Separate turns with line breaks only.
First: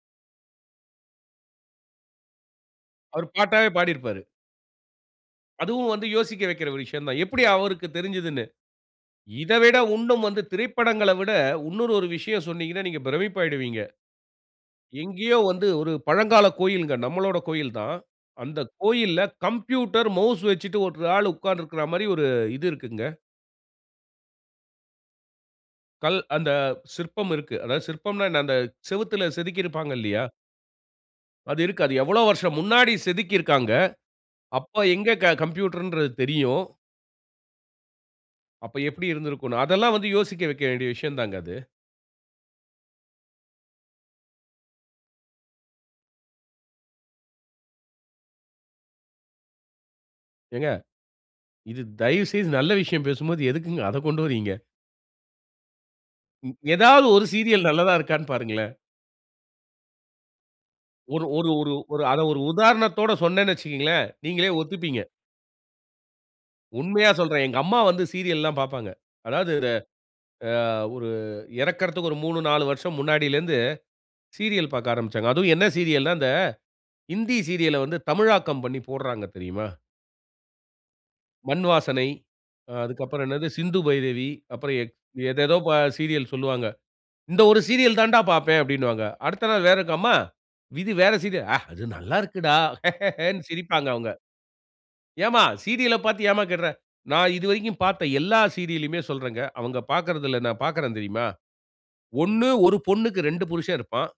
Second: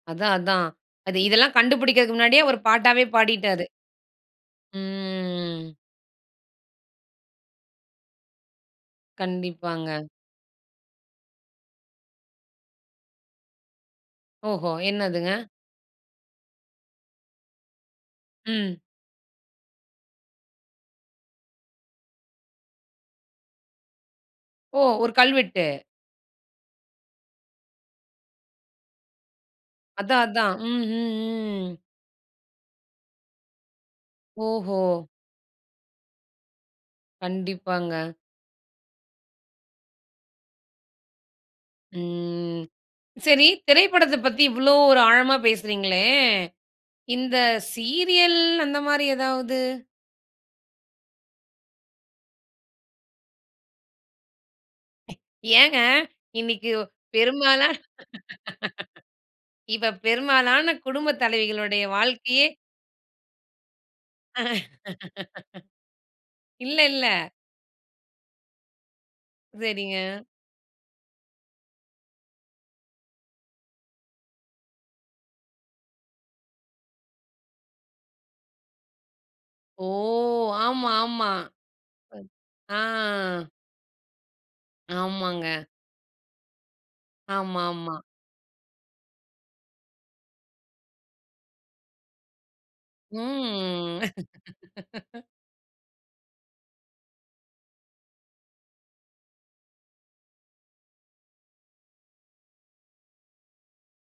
அதான், அதான் அது இதெல்லாம் கண்டுபிடிக்குறதுக்கு முன்னாடியே அவரு பாட்டாவே,
அவரு
பாடிட்டாரு.
பாட்டாகவே, பாடியிருப்பாரு.
ம்.
அதுவும் வந்து யோசிக்க வைக்குற ஒரு விஷயம் தான், எப்படி அவருக்குத் தெரிஞ்சிதுனு. இத விட
கண்டிப்பாங்க.
இன்னும் வந்து திரைப்படங்கள்ல விட இன்னொரு ஒரு விஷயம் சொன்னீங்கன்னா, நீங்க பிரமிப்பாகிவிடுவீங்க.
ஓஹோ! என்னதுங்க?
எங்கேயோ வந்து ஒரு பழங்கால கோயில் நம்பளோட கோயில்தான். அந்த
ம்.
கோயில்ல கம்ப்யூட்டர் மவுஸ் வச்சிட்டு ஒரு ஆள் உட்கார்ந்து இருக்குற மாரி ஒரு இது இருக்குங்க.
ஓ! ஒரு கல்வெட்டு.
கல் அந்த சிற்பம் இருக்கு. அதாவது சிற்பம்ன்னா, என்ன அந்த சுவர்ற்றில் செதுக்கியிருப்பாங்க
அதான்,
இல்லயா.
அதான்,
அது
ம்.
இருக்கு. அது எவ்வளவு வருஷம் முன்னாடி செதுக்கி இருக்காங்க
ஓஹோ!
அப்போ எங்க கம்ப்யூட்டர்ங்குறது தெரியும்?
கண்டிப்பாங்க.
அப்போ எப்படி இருந்துருக்கும்னு, அதெல்லாம் வந்து யோசிக்க வைக்க வேண்டிய விஷயம்தாங்க அது.
ம், சரி, திரைப்படத்த பத்தி இவ்ளோ ஒரு ஆழமா பேசுகிறீங்களே, இந்த சீரியல் அந்த மாதிரி ஏதாவது?
ஏங்க? இது தயவுசெய்து நல்ல விஷயம் பேசும்போது எதுக்குங்க அதக் கொண்டு வர்றீங்க.
ஏங்க? இன்னைக்கு
ஏதாவது ஒரு சீரியல்
பெரும்பாலான,
நல்லதா இருக்கான்னு பாருங்களேன்.
இப்ப பெரும்பாலான குடும்ப
ஒரு ஒரு
தலைவிகளுடைய
ஒரு அத ஒரு
வாழ்க்கையே
உதாரணத்தோடு சொன்னேன்னு வச்சிக்கொள்ளுங்களேன், நீங்களே ஒத்துப்பீங்க.
இல்ல இல்ல.
உண்மையா சொல்லுறேன். "எங்க அம்மா வந்து சீரியல் எல்லாம் பார்ப்பாங்க." அதாவது
சரிங்க.
அ ஒரு இறக்குறதற்கு ஒரு 3,4 மூணு, நாலு வருசம் முன்னாடியில இருந்து சீரியல் பார்க்க ஆரமிச்சாங்க. அதுவும் என்ன சீரியல்ன்னா? ஹிந்தி சீரியல்ல வந்து தமிழாக்கம் பண்ணி போடுறாங்க தெரியுமா?
ஓ! ஆமா, ஆமா
மண் வாசனை,
ஆ.
அதுக்கப்புறம் என்னது சிந்து பைரவி, அப்புறம் ஏதேதோ
ஆமாங்க.
சீரியல் சொல்வாங்க. இந்த ஒரு
ஆமா, ஆமா.
சீரியல் தான்டா பார்ப்பேன் அப்டீன்னுவாங்க. அடுத்த நாள் வேறக்கா அம்மா விதி வேற சீரியல் அது நல்லா இருக்குடா. ஹஹேனு சிரிப்பாங்க
ம்.
அவங்க. ஏன்ம்மா சீரியல்ல பாத்து ஏன்ம்மா கேடுற. நான் இதுவரைக்கும் பாத்த எல்லா சீரியல்லுமே சொல்லுறேங்க. அவங்க பாக்குறதில்ல நான் பாக்குறேன் தெரியுமா? ஒண்ணு 1 பொண்ணுக்கு 2 புருஷன் இருப்பான்.